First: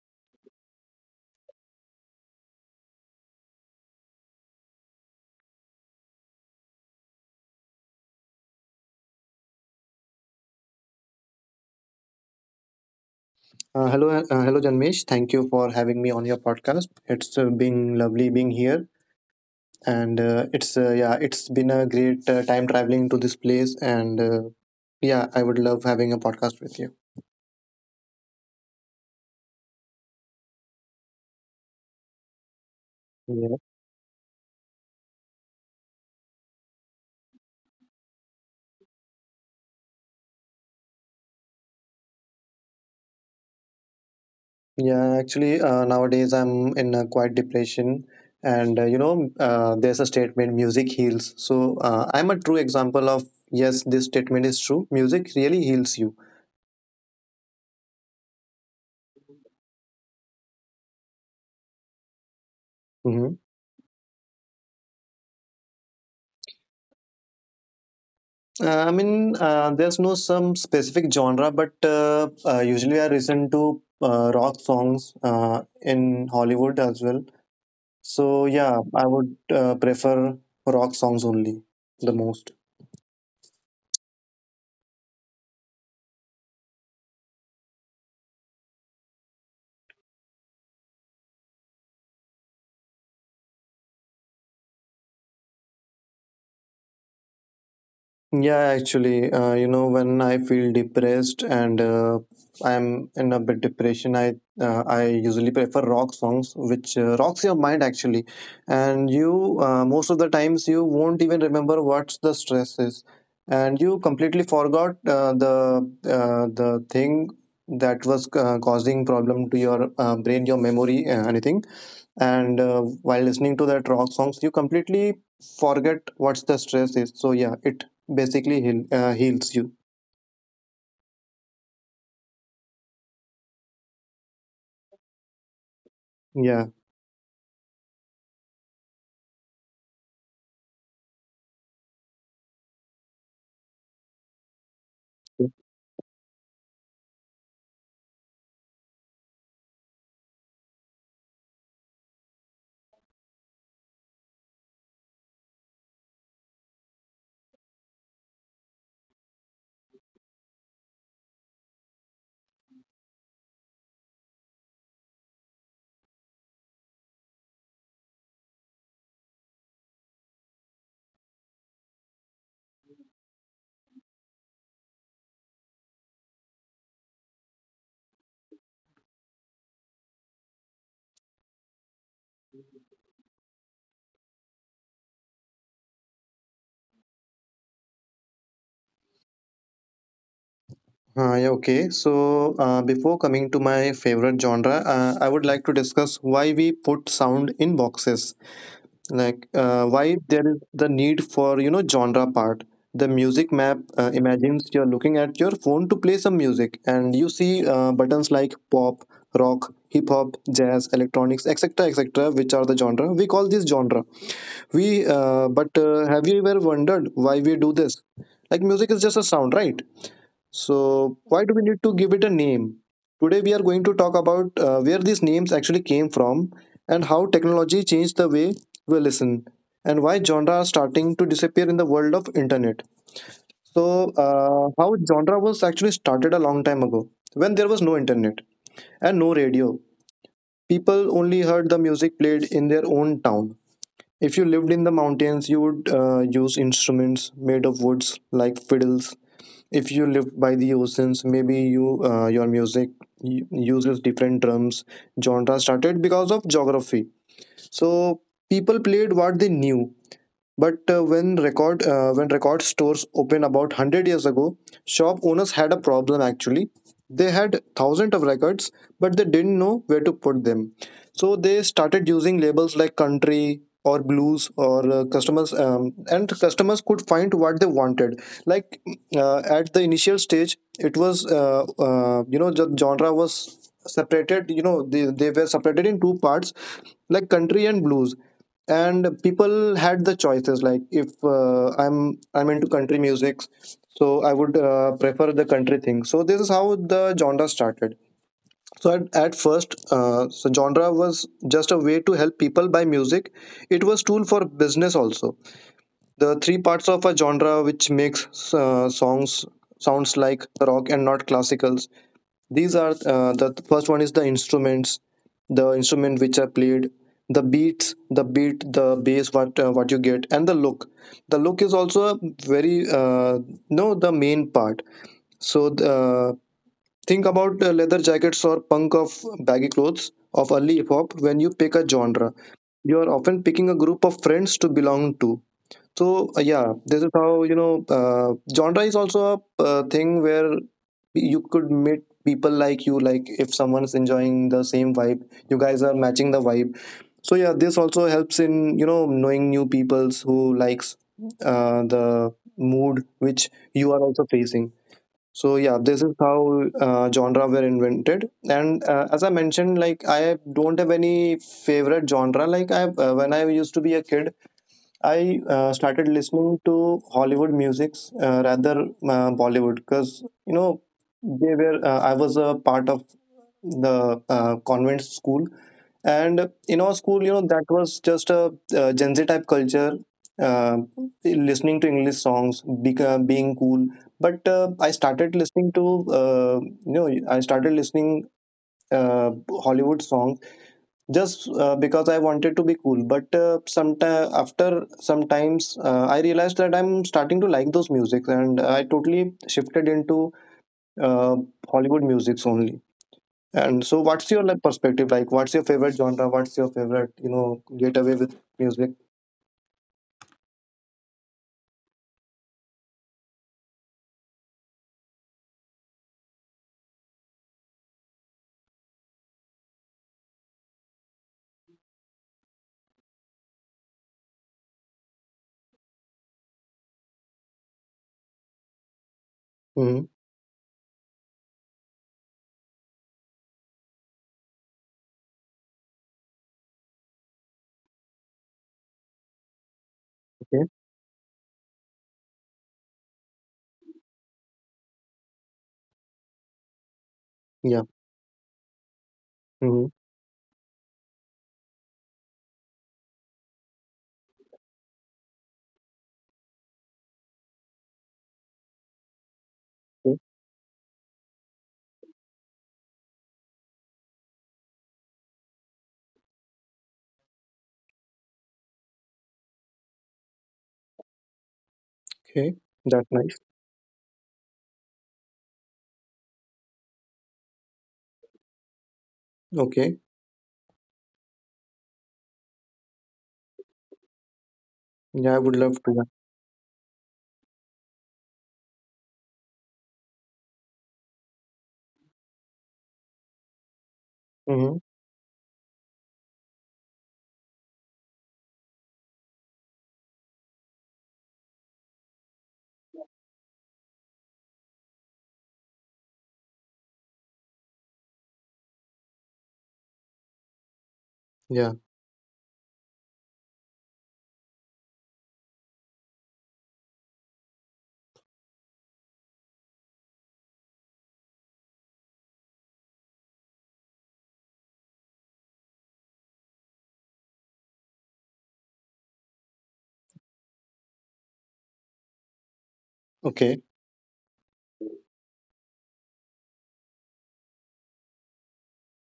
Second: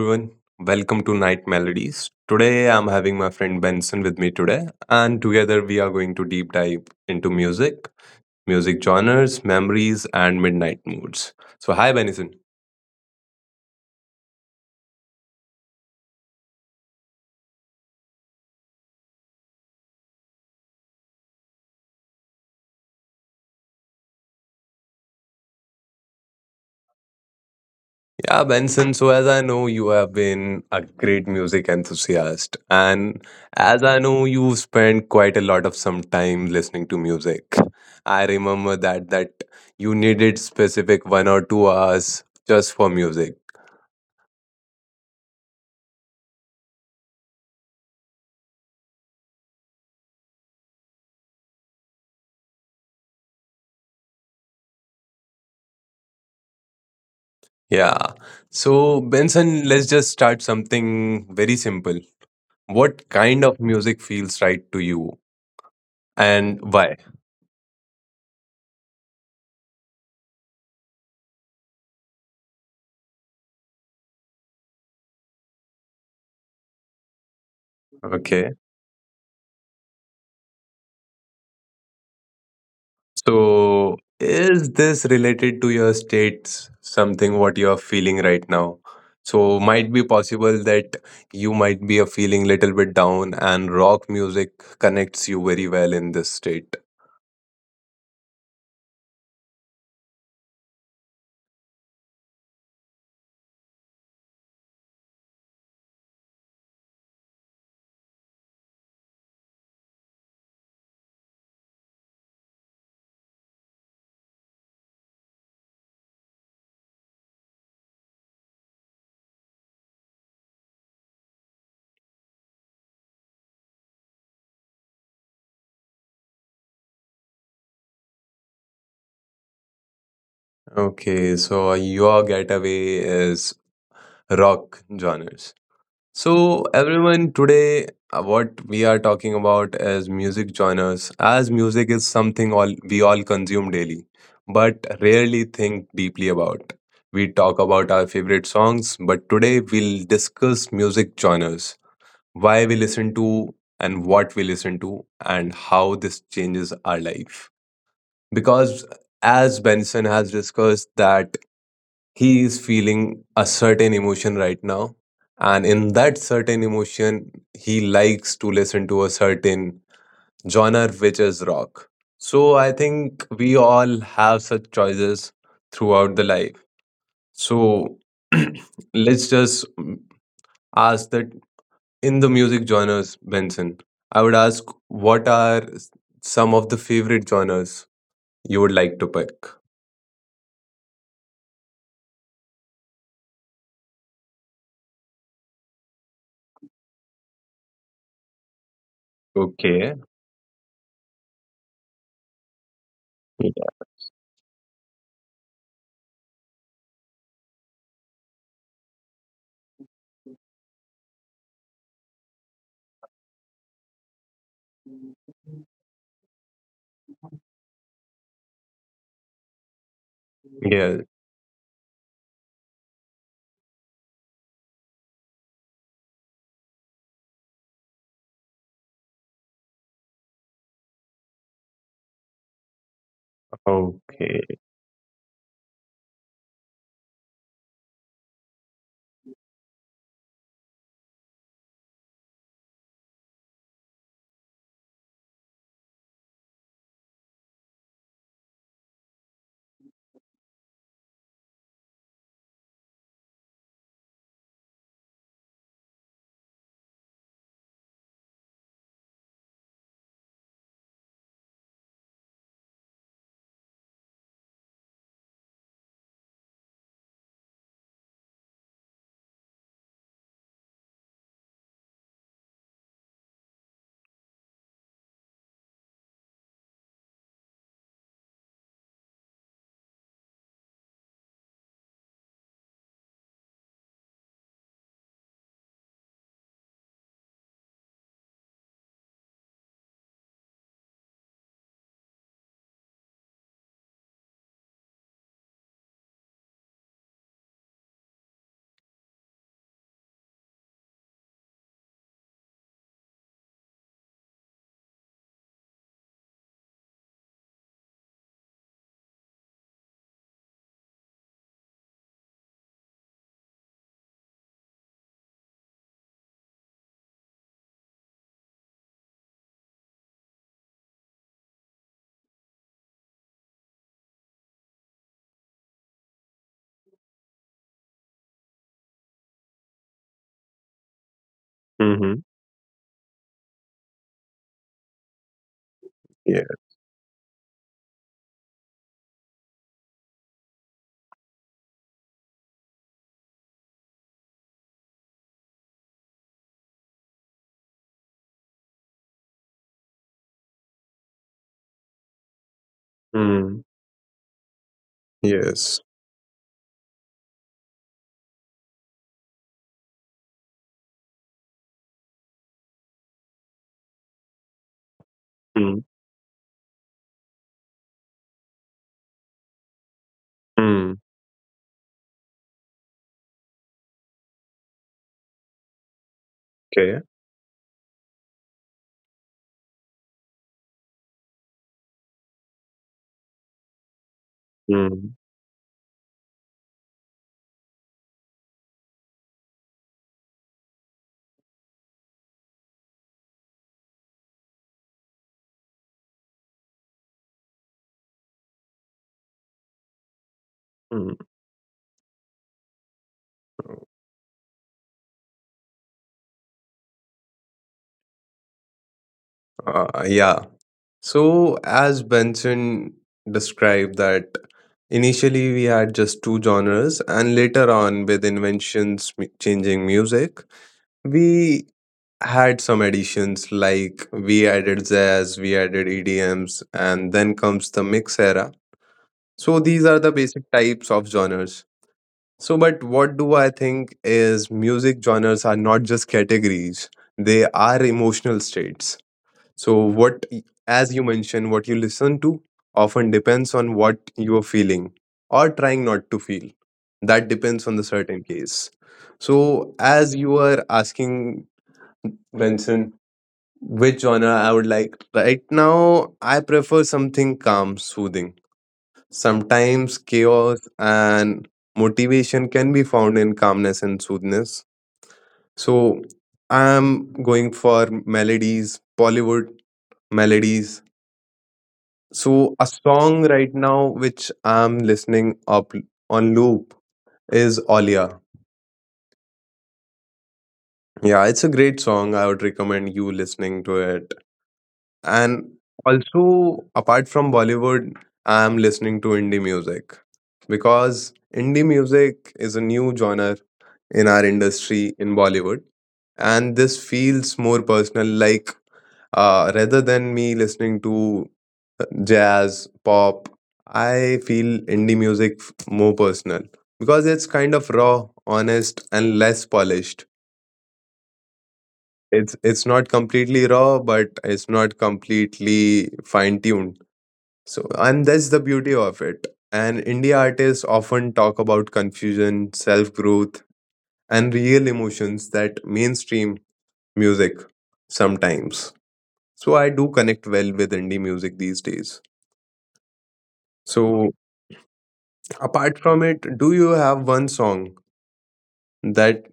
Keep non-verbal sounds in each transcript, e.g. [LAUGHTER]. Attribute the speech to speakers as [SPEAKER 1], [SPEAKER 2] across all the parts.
[SPEAKER 1] everyone, welcome to Night Melodies. Today I'm having my friend Benson with me today, and together we are going to deep dive into music genres, memories, and midnight moods. So, hi Benson.
[SPEAKER 2] Hello, hello, Janmesh. Thank you for having me on your podcast. It's been lovely being here, and it's been a great time traveling to this place, and yeah, I would love having a podcast with you.
[SPEAKER 1] Yeah, Benson. So, as I know, you have been a great music enthusiast, and
[SPEAKER 2] Yeah,
[SPEAKER 1] as I know, you've spent quite a lot of some time listening to music. I remember that you needed specific 1 or 2 hours just for music.
[SPEAKER 2] yeah. Actually, nowadays I'm in a quiet depression, and there's a statement: music heals. So I'm a true example of yes, this statement is true. Music really heals you.
[SPEAKER 1] Yeah. So, Benson, let's just start something very simple. What kind of music feels right to you and why?
[SPEAKER 2] I mean, there's no some specific genre, but usually I listen to rock songs in Hollywood as well. So
[SPEAKER 1] Okay.
[SPEAKER 2] yeah, I would prefer rock songs only the most.
[SPEAKER 1] So, is this related to your states, something what you are feeling right now? So, might be possible that you might be a feeling little bit down, and rock music connects you very well in this state.
[SPEAKER 2] Yeah, actually, when I feel depressed and I'm in a bit depression, I usually prefer rock songs, which rocks your mind actually, and you most of the times you won't even remember what the stress is, and you completely forgot the thing that was causing problem to your brain, your memory, anything and while listening to that rock songs you completely forget what's the stress is, so yeah, it basically heals you,
[SPEAKER 1] Okay, so your getaway is rock genres. So,
[SPEAKER 2] yeah.
[SPEAKER 1] everyone, today what we are talking about is music genres, as music is something all we all consume daily, but rarely think deeply about. We talk about our favorite songs, but today we'll discuss music genres, why we listen to and what we listen to, and how this changes our life. Because, as Benson has discussed, that he is feeling a certain emotion right now, and in that certain emotion he likes to listen to a certain genre which is rock. So I think we all have such choices throughout the life. So [CLEARS THROAT] let's just ask that. In the music genres, Benson, I would ask what are some of the favorite genres you would like to pick.
[SPEAKER 2] Uh, yeah okay so uh, before coming to my favorite genre, I would like to discuss why we put sound in boxes, like
[SPEAKER 1] Okay.
[SPEAKER 2] why there is the need for genre part. The music map, imagines you're looking at your phone to play some music and you see buttons like pop, rock, hip hop, jazz, electronics, etc, etc, which are the genre. We call this genre. We but Have you ever wondered why we do this? Like music is just a sound, right?
[SPEAKER 1] Yeah.
[SPEAKER 2] So, why do we need to give it a name? Today, we are going to talk about where these names actually came from, and how technology changed the way we listen, and why genre are starting to disappear in the world of internet. So,
[SPEAKER 1] Okay.
[SPEAKER 2] how genre was actually started a long time ago, when there was no internet and no radio. People only heard the music played in their own town. If you lived in the mountains, you would use instruments made of woods like fiddles. If you live by the oceans, maybe your music uses different drums. Genre started because of geography, so people played what they knew. But when record stores opened about 100 years ago, shop owners had a problem actually. They had thousands of records, but they didn't know where to put them. So they started using labels like country or blues, or customers and customers could find what they wanted. Like at the initial stage, it was the genre was separated. You know, they were separated in two parts, like country and blues, and people had the choices like if I'm into country music, so I would prefer the country thing. So this is how the genre started. So at first, so genre was just a way to help people buy music. It was tool for business also. The three parts of a genre which makes songs sounds like rock and not classicals, these are the first one is the instruments, the instrument which are played, the beats, the bass, what you get, and the look. The look is also very no, the main part. So uh, think about leather jackets or punk of baggy clothes of early hip hop. When you pick a
[SPEAKER 1] Mm-hmm.
[SPEAKER 2] genre, you are often picking a group of friends to belong to. So
[SPEAKER 1] Yeah.
[SPEAKER 2] yeah, this is how genre is also a thing where you could meet people like you. Like if someone's enjoying the same vibe, you guys are matching the vibe. So yeah, this also helps in knowing new peoples who likes the mood which
[SPEAKER 1] Mm.
[SPEAKER 2] you are also facing. So yeah,
[SPEAKER 1] Yes.
[SPEAKER 2] this is how genre were invented. And as I mentioned, like I don't have any favorite genre. Like I when I used to be a kid. I
[SPEAKER 1] Mm.
[SPEAKER 2] started listening to Hollywood musics, rather Bollywood, because you know
[SPEAKER 1] Mm.
[SPEAKER 2] they were I was a part of the convent school, and in our
[SPEAKER 1] Okay.
[SPEAKER 2] school, you know, that was just a Gen Z type culture, uh, listening to English songs being cool. But I
[SPEAKER 1] Mm.
[SPEAKER 2] started listening to uh, I started listening uh, Hollywood songs just because I wanted to be cool. But sometime after sometimes I realized that I'm starting to like those music, and I totally shifted into
[SPEAKER 1] Mm.
[SPEAKER 2] uh, Hollywood musics only. And so what's your like perspective, like what's your favorite genre, what's your favorite, you know, getaway with music?
[SPEAKER 1] Yeah. So, as Benson described, that initially we had just two genres, and later on, with inventions changing music, we had some additions like we added jazz, we added EDMs, and then comes the mix era. So, these are
[SPEAKER 2] Hmm.
[SPEAKER 1] the basic types of genres. So, but what do I think is music genres are not just categories, they are emotional states. So, what,
[SPEAKER 2] Okay.
[SPEAKER 1] as you mentioned, what you listen to often depends on what you are feeling or trying not to feel. That depends on the
[SPEAKER 2] Yeah.
[SPEAKER 1] certain case. So,
[SPEAKER 2] Hmm.
[SPEAKER 1] as you were asking, Benson, which genre I would like, right now, I prefer something calm, soothing. Sometimes chaos and motivation can be found in calmness and soothness. So I'm going for melodies, Bollywood melodies. So
[SPEAKER 2] Okay,
[SPEAKER 1] a
[SPEAKER 2] that's
[SPEAKER 1] song
[SPEAKER 2] nice.
[SPEAKER 1] right now which I'm listening up on loop is Olia.
[SPEAKER 2] Okay.
[SPEAKER 1] Yeah, it's a great song. I would recommend you listening to it.
[SPEAKER 2] Yeah, I
[SPEAKER 1] And
[SPEAKER 2] would love to, yeah.
[SPEAKER 1] also apart from Bollywood, I'm listening to indie music because indie music is a new genre in our
[SPEAKER 2] Hmm.
[SPEAKER 1] industry in Bollywood. And this feels more personal, like, rather than me listening to jazz, pop, I feel indie music more personal because it's kind of raw, honest, and less polished.
[SPEAKER 2] Yeah.
[SPEAKER 1] It's not completely raw, but it's not completely fine tuned. So, and that's the beauty of it. And indie artists often talk about confusion, self growth, and real emotions that mainstream music sometimes. So I do connect well with indie music these days.
[SPEAKER 2] Okay.
[SPEAKER 1] So apart from it, do you have one song that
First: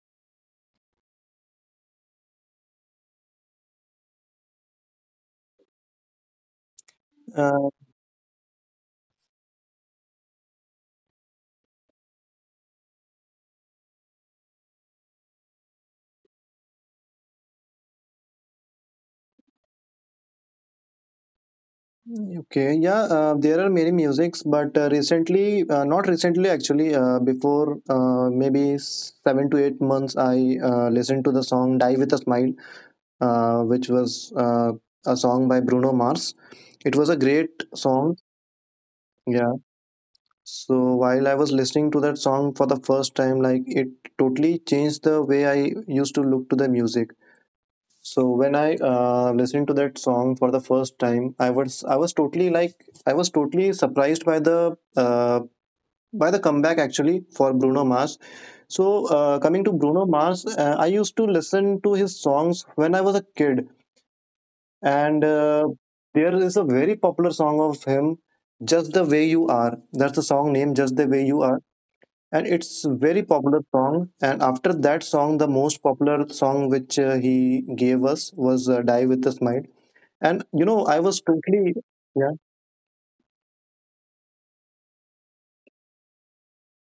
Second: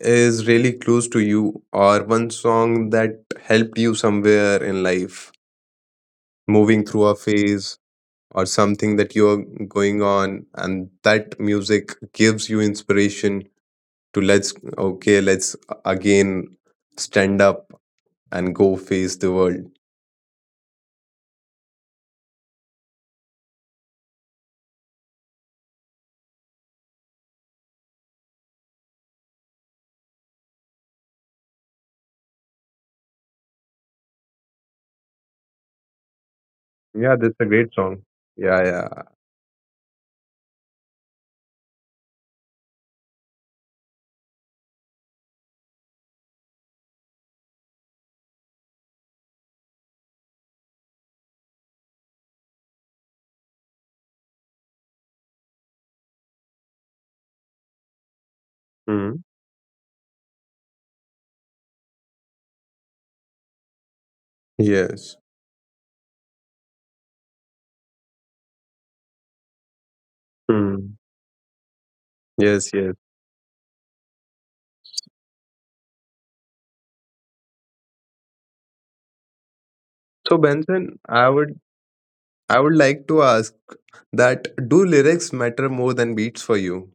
[SPEAKER 1] is really close to you, or one song that helped you somewhere in life, moving through a
[SPEAKER 2] Uh,
[SPEAKER 1] phase, or something that you're going on and that music gives you inspiration to, let's, okay, let's again stand up and go face the world.
[SPEAKER 2] Okay, yeah, there are many musics, but not recently actually, before maybe 7 to 8 months, I listened to the song Die with a Smile, which was a song by Bruno Mars. It was
[SPEAKER 1] Yeah,
[SPEAKER 2] a
[SPEAKER 1] that's a
[SPEAKER 2] great
[SPEAKER 1] great song.
[SPEAKER 2] song,
[SPEAKER 1] Yeah, yeah.
[SPEAKER 2] yeah. So while I was listening to that song for the first time, like it totally changed the way I used to look to the music. So when I listened to that song for the first time, I was totally like I was totally surprised by the comeback actually for Bruno Mars. So
[SPEAKER 1] Mhm.
[SPEAKER 2] coming to Bruno Mars, I used to listen to his songs when I was a kid,
[SPEAKER 1] Yes.
[SPEAKER 2] and there is a very popular song of him, "Just the Way You Are." That's the song name,
[SPEAKER 1] Hmm.
[SPEAKER 2] "Just the Way You Are." And
[SPEAKER 1] Yes,
[SPEAKER 2] it's
[SPEAKER 1] yes.
[SPEAKER 2] very popular song. And after that song, the most popular song which he gave us was "Die with a Smile."
[SPEAKER 1] So
[SPEAKER 2] And you know, I
[SPEAKER 1] Benson,
[SPEAKER 2] was
[SPEAKER 1] I would
[SPEAKER 2] totally yeah.
[SPEAKER 1] I would like to ask that, do lyrics matter more than beats for you?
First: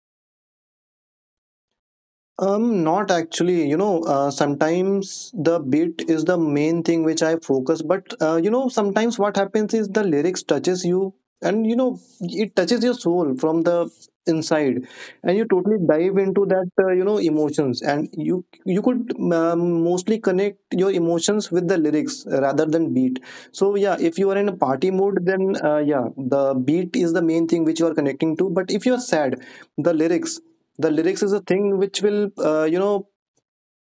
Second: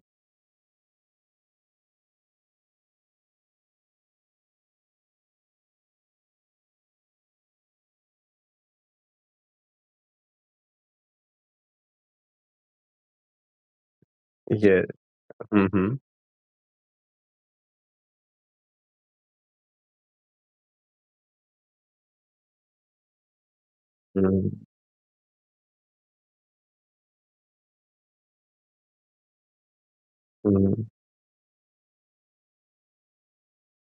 [SPEAKER 2] Not actually. You know, sometimes the beat is the main thing which I focus. But you know, sometimes what happens is the lyrics touches you, and you know, it touches your soul from the
[SPEAKER 1] Yeah.
[SPEAKER 2] inside, and you totally
[SPEAKER 1] Mm-hmm.
[SPEAKER 2] dive into that. You know, emotions, and you could mostly connect your emotions with the lyrics rather than beat. So yeah, if you are in a party mood, then yeah, the beat is the main thing which you are connecting to. But if you are sad, the lyrics
[SPEAKER 1] Mm-hmm.
[SPEAKER 2] the lyrics is a thing which will uh, you know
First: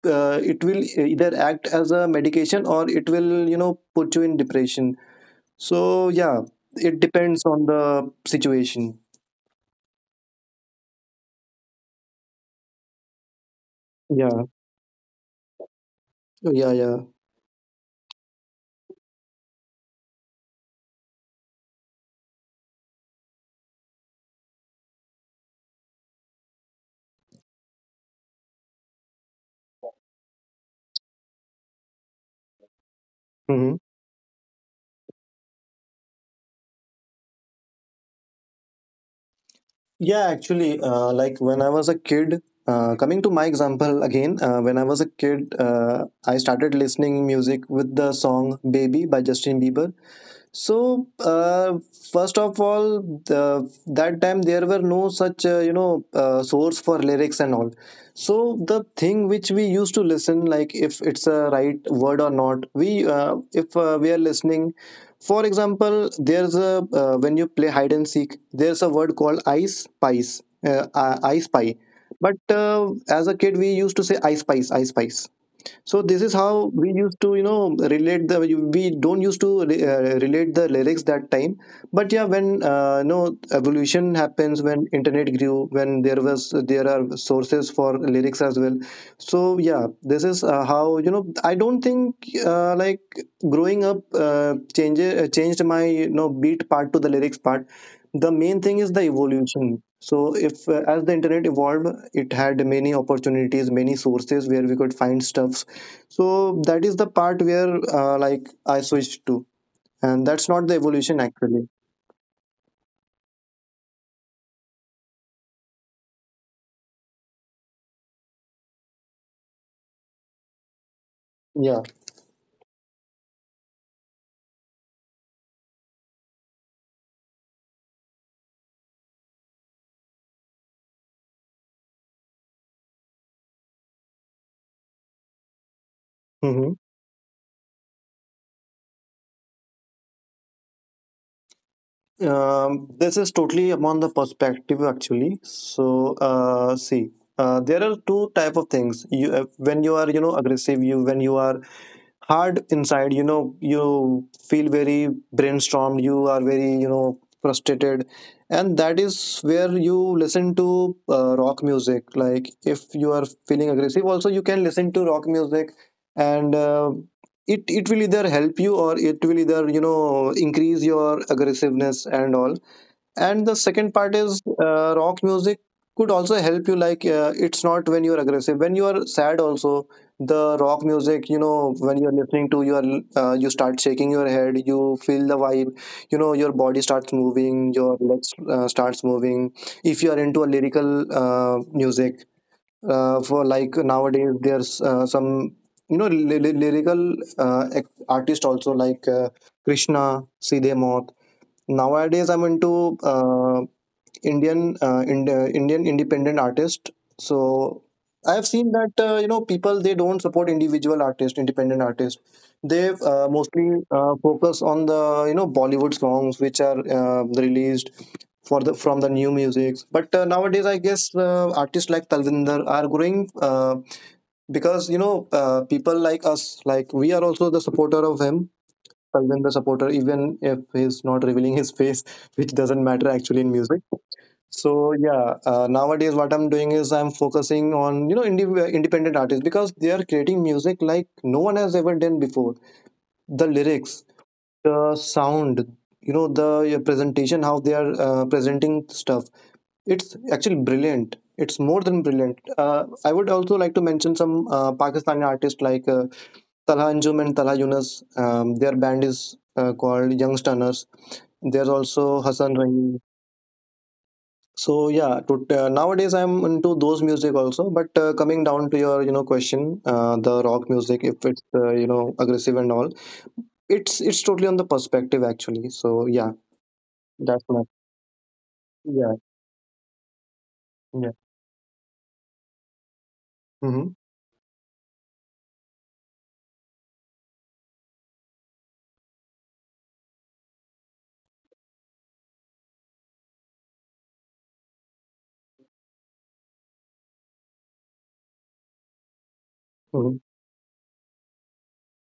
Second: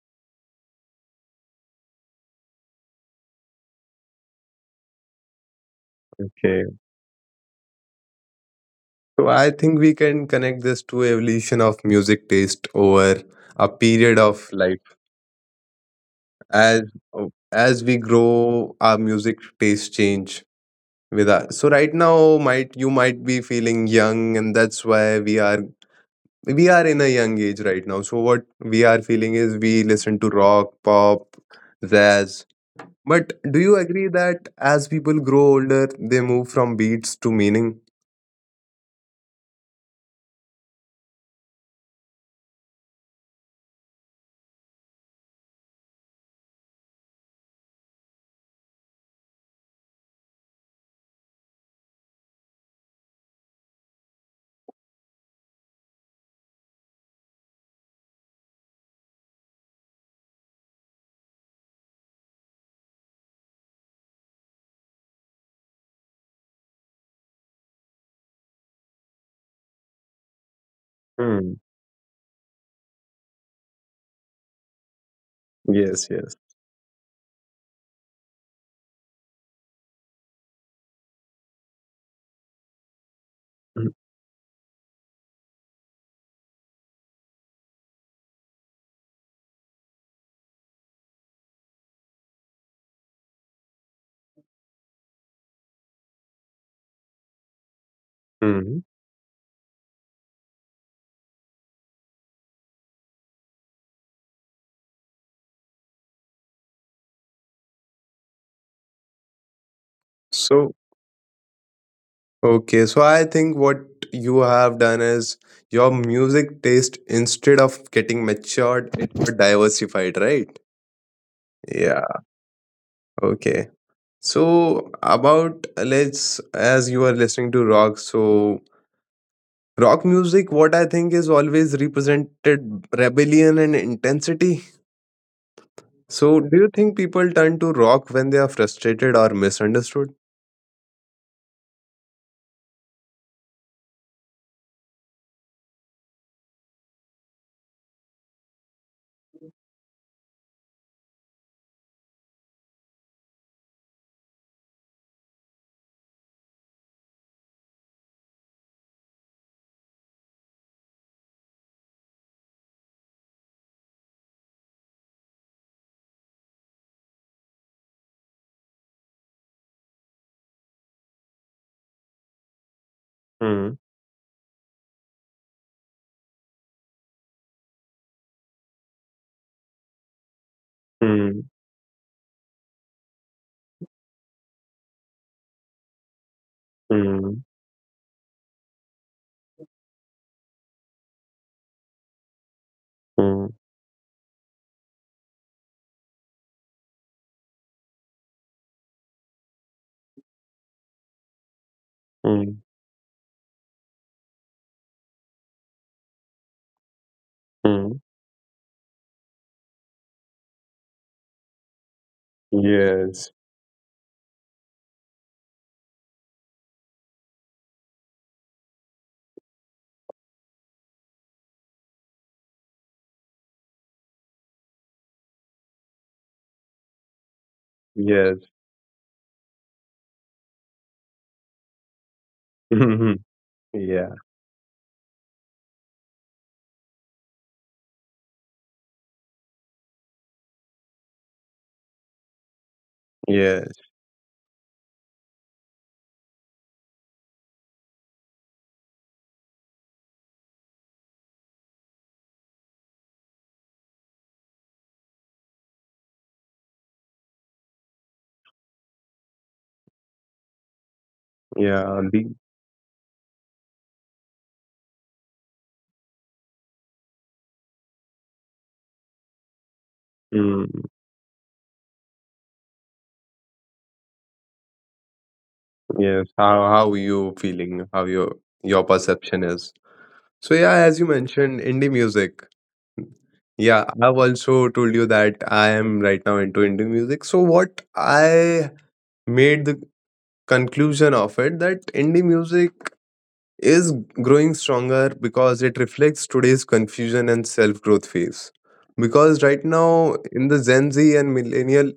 [SPEAKER 2] it will either act as a medication or it will, you know, put you in depression. So yeah,
[SPEAKER 1] Okay.
[SPEAKER 2] it depends on the situation.
[SPEAKER 1] So I think we can connect this to evolution of music taste over a period
[SPEAKER 2] Yeah,
[SPEAKER 1] of life.
[SPEAKER 2] yeah,
[SPEAKER 1] as
[SPEAKER 2] yeah.
[SPEAKER 1] as we grow, our music taste change with us. So right now, might you might be feeling young, and that's why we are in a young age right now. So what we are feeling is we listen to rock, pop, jazz. But do you
[SPEAKER 2] Hmm,
[SPEAKER 1] agree that as people grow older they move from beats to meaning?
[SPEAKER 2] yeah, actually like when I was a kid, coming to my example again, when I was a kid, I started listening music with the song Baby by Justin Bieber. So, first of all, that time there were no such, source for lyrics and all. So, the thing which we used to listen, like if it's a right word or not, we, if we are listening, for example, there's a, when you play hide and seek, there's a word called ice spice, ice
[SPEAKER 1] Hmm.
[SPEAKER 2] pie. But as a kid, we used to say ice spice, ice spice.
[SPEAKER 1] Yes,
[SPEAKER 2] So this
[SPEAKER 1] yes.
[SPEAKER 2] is how we used to, you know, relate the we don't used to relate the lyrics that time. But yeah, when evolution happens, when internet grew, when there are sources for lyrics as well. So yeah, this is how, you know, I don't think like growing up changed my, you know, beat part to the lyrics part. The main
[SPEAKER 1] Mm-hmm.
[SPEAKER 2] thing is the evolution. So if as the internet evolved, it had many opportunities, many sources where we could find stuff. So that is the part where like I switched to, and that's not
[SPEAKER 1] So,
[SPEAKER 2] the evolution actually.
[SPEAKER 1] okay, so I think what you have done is your music taste, instead of getting matured, it got diversified, right?
[SPEAKER 2] Yeah.
[SPEAKER 1] Yeah. Okay, so about, let's, as you are listening to rock, so rock music, what I think, is always represented rebellion and intensity. So do you
[SPEAKER 2] Mm-hmm.
[SPEAKER 1] think people turn to rock when they are frustrated or misunderstood?
[SPEAKER 2] This is totally upon the perspective actually. So see, there are two type of things. You When you are aggressive, you when you are hard inside, you feel very brainstormed, you are very frustrated, and that is where you listen to rock music. Like if you are feeling aggressive also, you can listen to rock music. And it will either help you, or it will either increase your aggressiveness and all. And
[SPEAKER 1] Hmm.
[SPEAKER 2] the second part is rock music could also help you. Like it's not when you're aggressive, when you are sad also, the rock
[SPEAKER 1] Hmm.
[SPEAKER 2] music, when you're listening to your you start shaking your head, you feel the vibe, your body starts
[SPEAKER 1] Hmm.
[SPEAKER 2] moving, your legs starts moving. If you are into a lyrical music,
[SPEAKER 1] Hmm.
[SPEAKER 2] for like nowadays there's some lyrical artist also, like Krishna Sidhe Moth. Nowadays
[SPEAKER 1] Hmm.
[SPEAKER 2] I'm into uh, Indian Indian independent artist. So
[SPEAKER 1] Mm.
[SPEAKER 2] I have seen that people, they don't support individual artists, independent artists. They
[SPEAKER 1] Yes,
[SPEAKER 2] mostly focus on the Bollywood songs which are released for the from the new music. But nowadays, I guess artists like Talvinder are growing, because people like us, like we are also the supporter of
[SPEAKER 1] yes.
[SPEAKER 2] him. Talvinder supporter, even if he's not revealing his face, [LAUGHS] which doesn't
[SPEAKER 1] [LAUGHS]
[SPEAKER 2] matter actually in music.
[SPEAKER 1] Yeah,
[SPEAKER 2] So yeah, nowadays what I'm doing is I'm focusing on independent artists, because they are creating music like no one has ever done before. The
[SPEAKER 1] yes,
[SPEAKER 2] lyrics, the sound, the presentation, how they are presenting stuff. It's actually brilliant. It's more than brilliant. I would also like to mention some Pakistani artists like Talha Anjum and Talha Yunus. Their band is called Young Stunners. There's
[SPEAKER 1] yeah.
[SPEAKER 2] also
[SPEAKER 1] The,
[SPEAKER 2] Hassan Rahim. So yeah, nowadays I'm into those music also. But coming down to your question, the rock
[SPEAKER 1] mm,
[SPEAKER 2] music, if it's aggressive and all, it's totally on the perspective actually. So
[SPEAKER 1] yes.
[SPEAKER 2] yeah,
[SPEAKER 1] How you
[SPEAKER 2] that's my
[SPEAKER 1] feeling? How your
[SPEAKER 2] yeah.
[SPEAKER 1] perception is? So yeah, as you
[SPEAKER 2] Yeah,
[SPEAKER 1] mentioned indie music. Yeah,
[SPEAKER 2] mm-hmm,
[SPEAKER 1] I've also told you that I am right now into indie music. So what I made the conclusion of it, that indie music is growing stronger because it reflects today's confusion and self-growth phase. Because right
[SPEAKER 2] mm-hmm,
[SPEAKER 1] now in the Gen Z and millennial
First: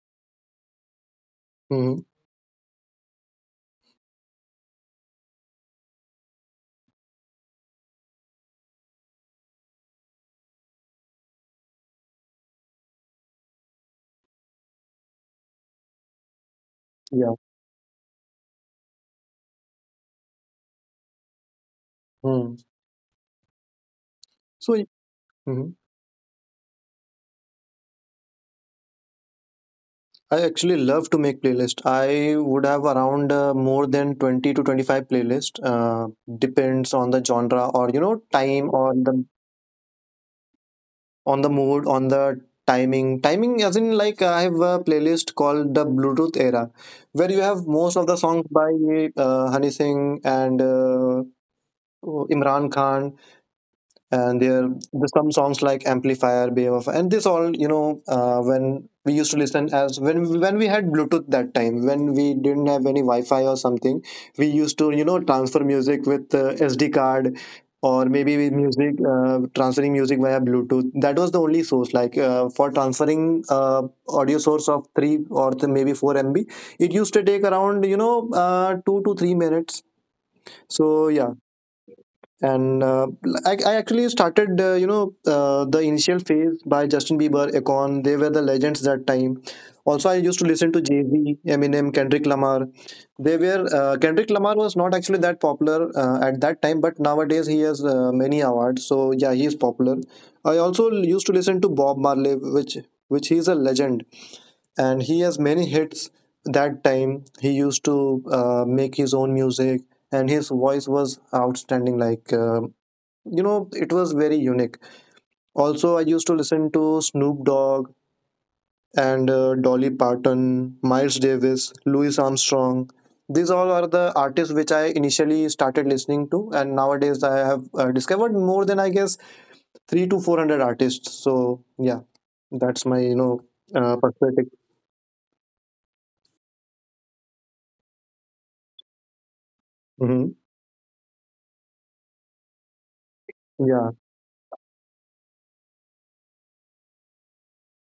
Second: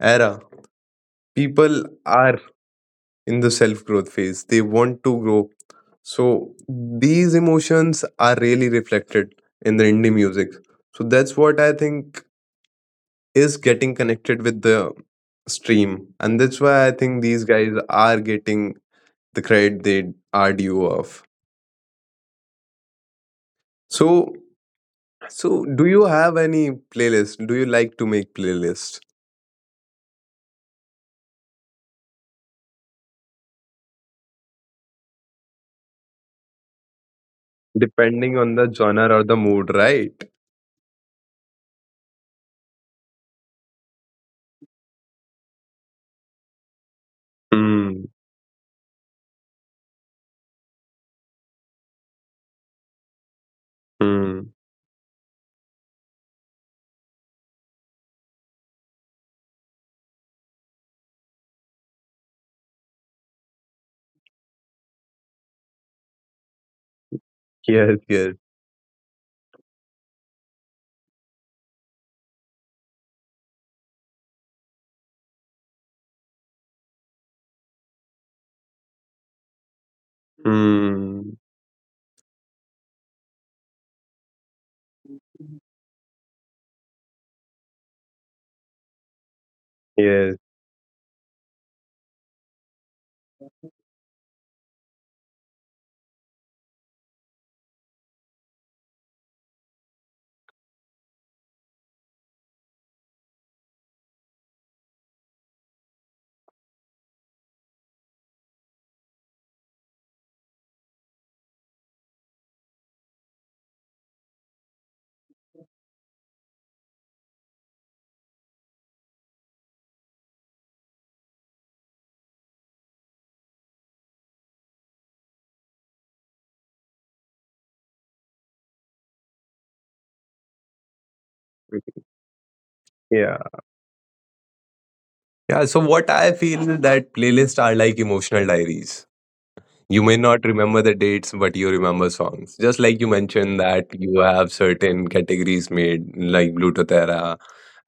[SPEAKER 1] era, people
[SPEAKER 2] mm-hmm,
[SPEAKER 1] are in the self-growth phase. They want to grow. So these emotions are really reflected in the indie music. So that's what I think is getting connected with the stream, and that's why I think
[SPEAKER 2] yeah.
[SPEAKER 1] these guys are getting the credit they are due of.
[SPEAKER 2] Mm.
[SPEAKER 1] so
[SPEAKER 2] So
[SPEAKER 1] so
[SPEAKER 2] mm-hmm.
[SPEAKER 1] do you have any playlist, do you like to make playlists
[SPEAKER 2] I actually love to make playlist. I would have around more than 20 to 25 playlist. Depends on the genre or
[SPEAKER 1] depending on
[SPEAKER 2] time
[SPEAKER 1] the
[SPEAKER 2] or
[SPEAKER 1] genre
[SPEAKER 2] the,
[SPEAKER 1] or the mood, right?
[SPEAKER 2] on the mood, on the timing. As in, like, I have a playlist called the Bluetooth era, where you have most
[SPEAKER 1] Hmm.
[SPEAKER 2] of the songs by Honey Singh and Imran Khan, and
[SPEAKER 1] Hmm.
[SPEAKER 2] there's some songs like Amplifier, Behavior, and this all. When we used to listen, as when we had Bluetooth, that time when we didn't have any Wi-Fi or something, we used to transfer music with SD card,
[SPEAKER 1] Yes.
[SPEAKER 2] or
[SPEAKER 1] Yes.
[SPEAKER 2] maybe with music, transferring music via Bluetooth. That was the only source, like for transferring audio source of 3 or th- maybe 4 MB. It used to take around 2 to 3 minutes. So yeah.
[SPEAKER 1] Hmm.
[SPEAKER 2] And I actually started the initial phase by Justin Bieber, Akon. They were the legends that time. Also, I
[SPEAKER 1] Yes.
[SPEAKER 2] used to listen to Jay-Z, Eminem, Kendrick Lamar. They were Kendrick Lamar was not actually that popular at that time, but nowadays he has many awards. So yeah, he is popular. I also used to listen to Bob Marley, which he is a legend, and he has many hits. That time he used to make his own music, and his voice was outstanding. Like you know it was very unique. Also, I used to listen to Snoop Dogg and Dolly Parton, Miles Davis, Louis Armstrong. These all are the artists which I initially started listening to, and nowadays I have discovered more than, I guess, 3 to 400 artists. So yeah, that's my
[SPEAKER 1] Yeah.
[SPEAKER 2] perspective.
[SPEAKER 1] Yeah. So what I feel is that playlists are like emotional diaries. You may
[SPEAKER 2] Hmm,
[SPEAKER 1] not remember the dates, but you remember songs. Just like you mentioned that
[SPEAKER 2] yeah.
[SPEAKER 1] you have certain categories made, like Bluetooth era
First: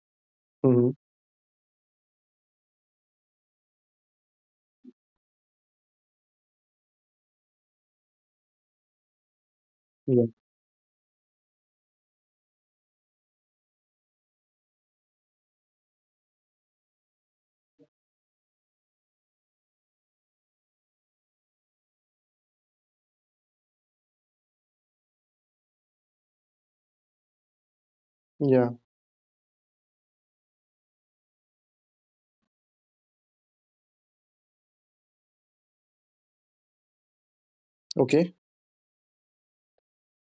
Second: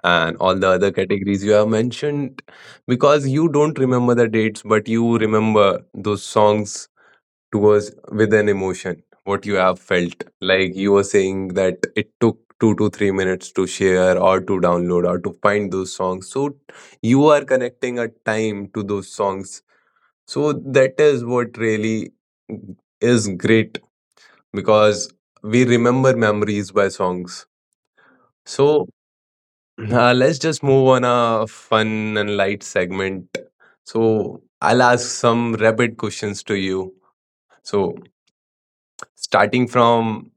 [SPEAKER 1] and all the
[SPEAKER 2] Hmm,
[SPEAKER 1] other categories you have mentioned, because you don't remember the dates, but you remember those songs towards with an emotion, what you have
[SPEAKER 2] yeah.
[SPEAKER 1] felt. Like you were saying that it took 2 to 3 minutes to share or to download or to find those songs. So you are connecting a time to those songs, so that is what really is great, because we remember memories by songs.
[SPEAKER 2] Yeah.
[SPEAKER 1] So [CLEARS THROAT] let's just move on a fun and light segment. So I'll ask some rapid questions to you. So
[SPEAKER 2] Okay.
[SPEAKER 1] starting from,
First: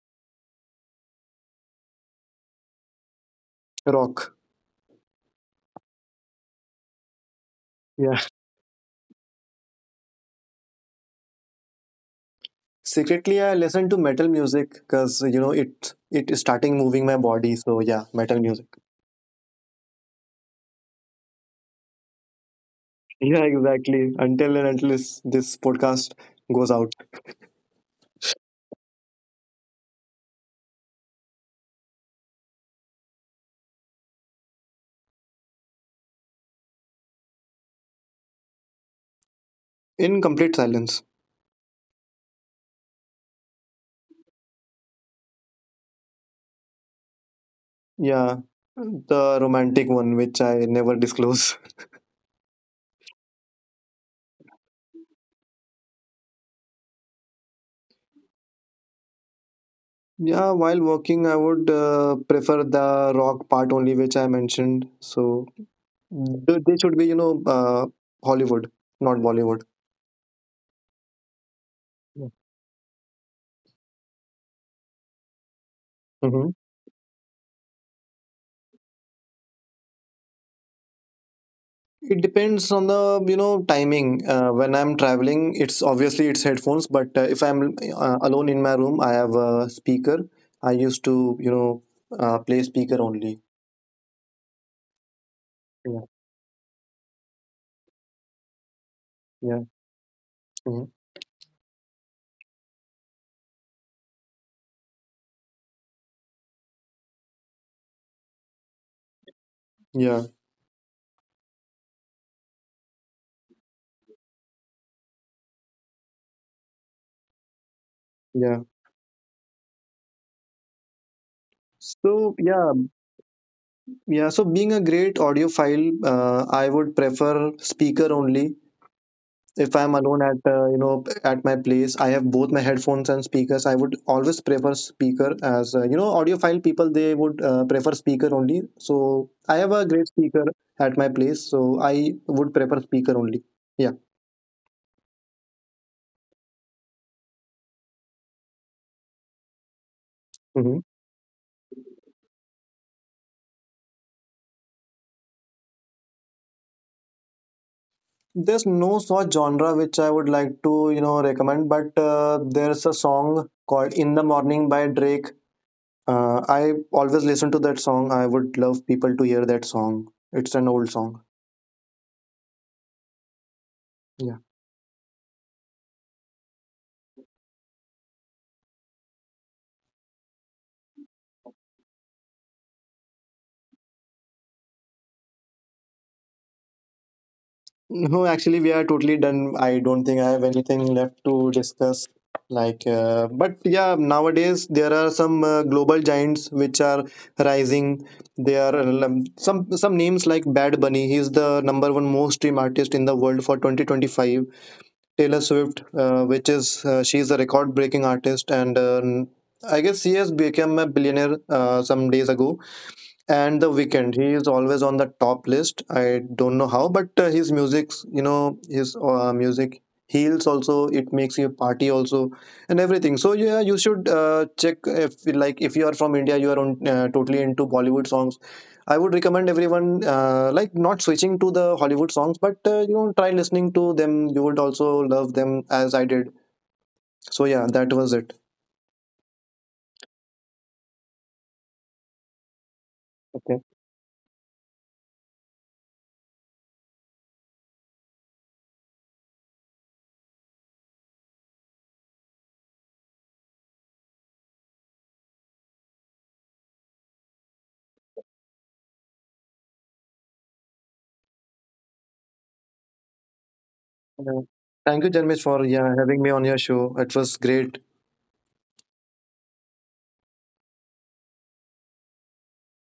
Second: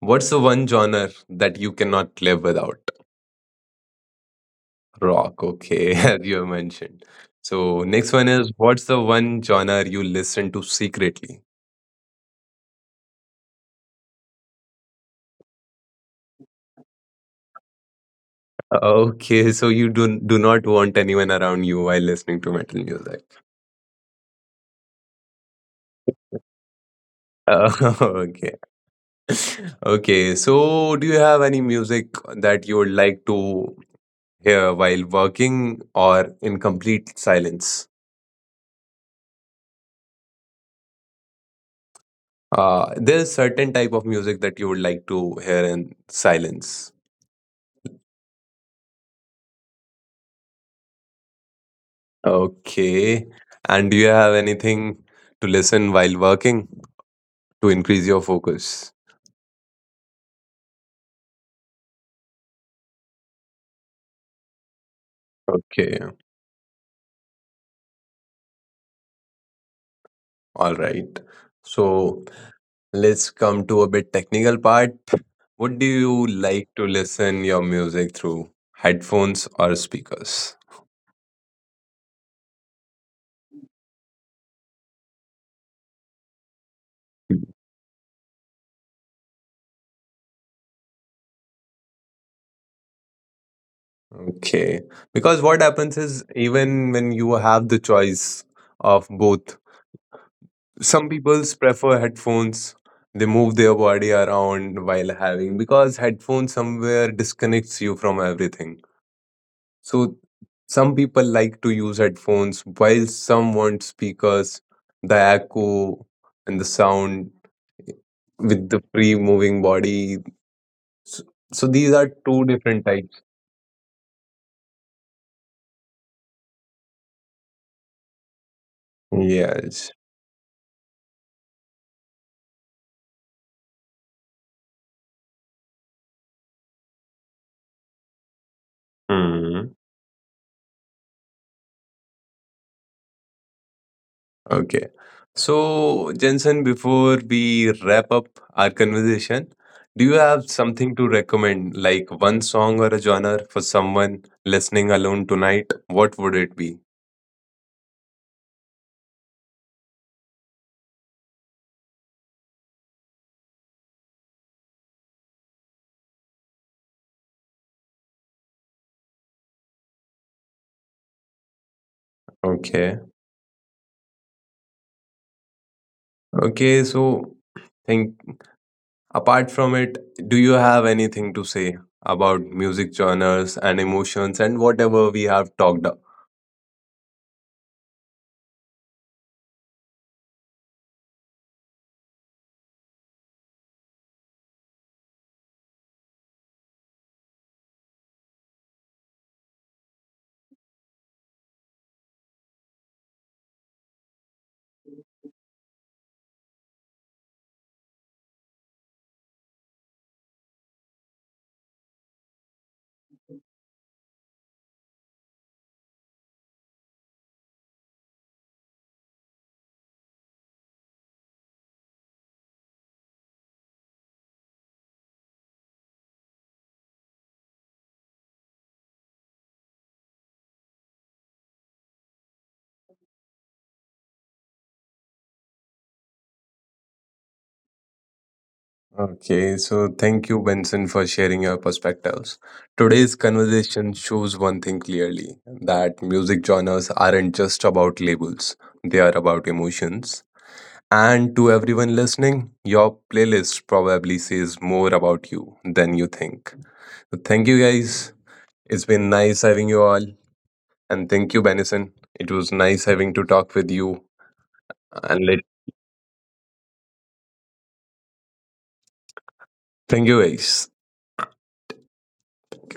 [SPEAKER 1] what's the one genre that you cannot live without?
[SPEAKER 2] Rock.
[SPEAKER 1] Rock, okay, [LAUGHS] as you have mentioned. So next
[SPEAKER 2] Yeah.
[SPEAKER 1] one is, what's the one genre you listen to secretly?
[SPEAKER 2] Secretly, I listen to metal music, because you know it is starting moving my body. So yeah, metal music. [LAUGHS]
[SPEAKER 1] Uh, Okay, so you do not want anyone around you while listening to metal music.
[SPEAKER 2] Yeah, exactly. Until and until this, podcast goes out.
[SPEAKER 1] Uh, [LAUGHS] okay, okay. So, do you have any music that you would like to hear while working or in complete silence?
[SPEAKER 2] In complete silence.
[SPEAKER 1] There's certain type of music that you would like to hear in silence.
[SPEAKER 2] Yeah, the romantic one which I never disclose. [LAUGHS]
[SPEAKER 1] Okay, and do you have anything to listen while working to increase your focus?
[SPEAKER 2] Yeah, while working, I would prefer the rock part only, which I mentioned. So
[SPEAKER 1] Okay,
[SPEAKER 2] they should be, Hollywood, not Bollywood.
[SPEAKER 1] all right. So, let's come to a bit technical part. What do you
[SPEAKER 2] Mm-hmm.
[SPEAKER 1] like to listen your music through? Headphones or speakers?
[SPEAKER 2] It depends on the timing. When I'm traveling, it's obviously it's headphones. But if I'm alone in my room, I have a speaker. I used to play speaker only.
[SPEAKER 1] Okay. Because what
[SPEAKER 2] Yeah,
[SPEAKER 1] happens is, even when you have the choice of both,
[SPEAKER 2] yeah, mhm.
[SPEAKER 1] some people prefer headphones. They move their body around while having, because headphones somewhere disconnects you from everything. So
[SPEAKER 2] Yeah,
[SPEAKER 1] some people like to use headphones, while some want speakers, the echo and the sound
[SPEAKER 2] yeah.
[SPEAKER 1] with the free moving body. S- So these are
[SPEAKER 2] So
[SPEAKER 1] two
[SPEAKER 2] yeah,
[SPEAKER 1] different types.
[SPEAKER 2] yeah. So being a great audiophile, I would prefer speaker only. If I'm
[SPEAKER 1] Yes.
[SPEAKER 2] alone at, at my place, I have both my headphones and speakers. I would always prefer speaker, as, audiophile people, they would prefer speaker only. So I have
[SPEAKER 1] Hmm.
[SPEAKER 2] a great speaker at my place. So I would prefer speaker only. Yeah.
[SPEAKER 1] Okay. So, Jensen, before we wrap up our conversation, do you have
[SPEAKER 2] Hmm.
[SPEAKER 1] something to recommend, like one song or a genre for someone listening alone tonight? What would it be?
[SPEAKER 2] There's no such genre which I would like to recommend, but there's a song called In the Morning by Drake. I always listen to that song. I would love people to hear that song. It's an old song.
[SPEAKER 1] Okay.
[SPEAKER 2] Yeah.
[SPEAKER 1] Okay. So, think, apart from it, do you have anything to say about music genres and emotions and whatever we have talked.
[SPEAKER 2] No, actually, we are totally done. I don't think I have anything left to discuss. Like, but yeah, nowadays there are some global giants which are rising. There are some names like Bad Bunny. He's the number one most stream artist in the world for 2025. Taylor Swift, which is she's a record breaking artist, and I guess she has become a billionaire some days ago. And the Weekend, he is always on the top list. I don't know how, but his music's, his music heals also. It makes you party also and everything. So yeah, you should check, if like if you are from India, you are on, totally into Bollywood songs, I would recommend everyone, like, not switching to the Hollywood songs, but try listening to them. You would also love them, as I did. So yeah, that was it.
[SPEAKER 1] Okay, so thank you, Benson, for sharing your perspectives. Today's
[SPEAKER 2] Okay.
[SPEAKER 1] conversation shows one thing clearly, that music genres aren't just about labels, they are about emotions. And to everyone listening, your playlist probably says more about you than you think. So thank you, guys. It's been nice having you all. And thank you, Benson. It was nice having to talk with you.
[SPEAKER 2] Uh, Thank you,
[SPEAKER 1] And let
[SPEAKER 2] Janmesh, for yeah having me on your show. It was great.
[SPEAKER 1] thank you, guys. Thank